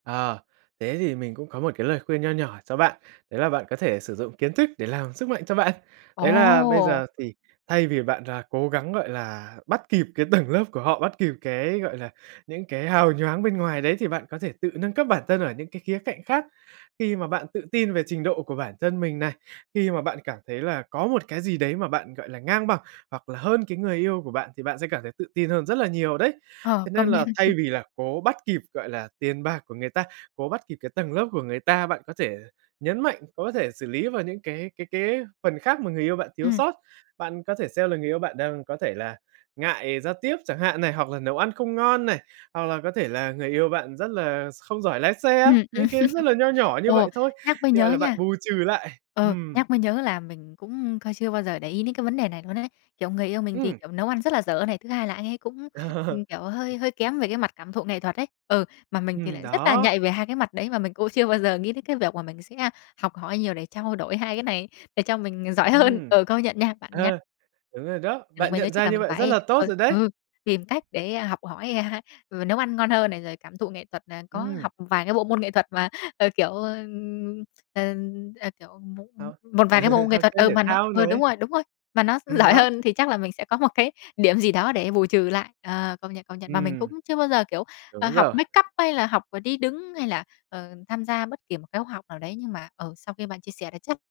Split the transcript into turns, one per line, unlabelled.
À, thế thì mình cũng có một cái lời khuyên nho nhỏ cho bạn. Đấy là bạn có thể sử dụng kiến thức để làm sức mạnh cho bạn. Đấy là bây
Ồ!
giờ thì thay vì bạn rà cố gắng, gọi là, bắt kịp cái tầng lớp của họ, bắt kịp cái, gọi là, những cái hào nhoáng bên ngoài đấy thì bạn có thể tự nâng cấp bản thân ở những cái khía cạnh khác. Khi mà bạn tự tin về trình độ của bản thân mình này, khi mà bạn cảm thấy là có một cái gì đấy mà bạn, gọi là, ngang bằng hoặc là hơn cái người yêu của bạn thì bạn sẽ cảm thấy tự tin hơn rất là nhiều đấy.
Ờ,
Thế nên
công nhận.
là thay vì là cố bắt kịp, gọi là, tiền bạc của người ta, cố bắt kịp cái tầng lớp của người ta, bạn có thể nhấn mạnh, có thể xử lý vào những cái cái cái phần khác mà người yêu bạn thiếu
Ừm.
sót. Bạn có thể xem là người yêu bạn đang có thể là ngại giao tiếp chẳng hạn này, hoặc là nấu ăn không ngon này, hoặc là có thể là người yêu bạn rất là không giỏi lái xe,
Ừm, ừm.
những cái rất là nho nhỏ như
Ồ,
vậy thôi,
nhắc mới
như vậy
nhớ
là bạn
nha
bù trừ lại.
ừ,
Ừm.
nhắc mới nhớ là mình cũng kh chưa bao giờ để ý đến cái vấn đề này luôn ấy. Kiểu người yêu mình thì,
Ừm.
kiểu, nấu ăn rất là dở này, thứ hai là anh ấy cũng, ừm, kiểu, hơi hơi kém về cái mặt cảm thụ nghệ thuật ấy. Ừ, mà mình thì
Ừm.
lại rất là
đó.
nhạy về hai cái mặt đấy mà mình cũng chưa bao giờ nghĩ đến cái việc mà mình sẽ học hỏi nhiều để trao đổi hai cái này, để cho mình, à, giỏi hơn.
Ừm.
Ừ, công nhận nha, bạn nhắc
Ờ, đúng rồi đó,
thì mình
bạn
mới nhớ
nhận
chắc
ra
là
như
mình
vậy rất
phải
là tốt
ờ,
rồi đấy!
ừ, tìm cách để, a, học hỏi, à, ừ, nấu ăn ngon hơn này, rồi cảm thụ nghệ thuật là có
Ừm.
học một vài cái bộ môn nghệ thuật mà, ờ, kiểu, ơ, ờ, ờ, kiểu, mộ
Học
một vài cái bộ môn nghệ
học
thuật.
chơi
Ừ,
thể
mà nó
thao
ừ, đúng
này.
rồi, đúng rồi. Mà nó gi
Ừm,
giỏi
đó.
hơn thì chắc là mình sẽ có một cái điểm gì đó để bù trừ lại. Ờ, công nhận, công nhận. Mà mình cũng
Ừm.
chưa bao giờ, kiểu, ờ,
Đúng
học
rồi.
make up hay là học, ờ, đi đứng hay là, ờ, tham gia bất kỳ một cái khoá học nào đấy nhưng mà, ừ, sau khi bạn chia sẻ thì chắc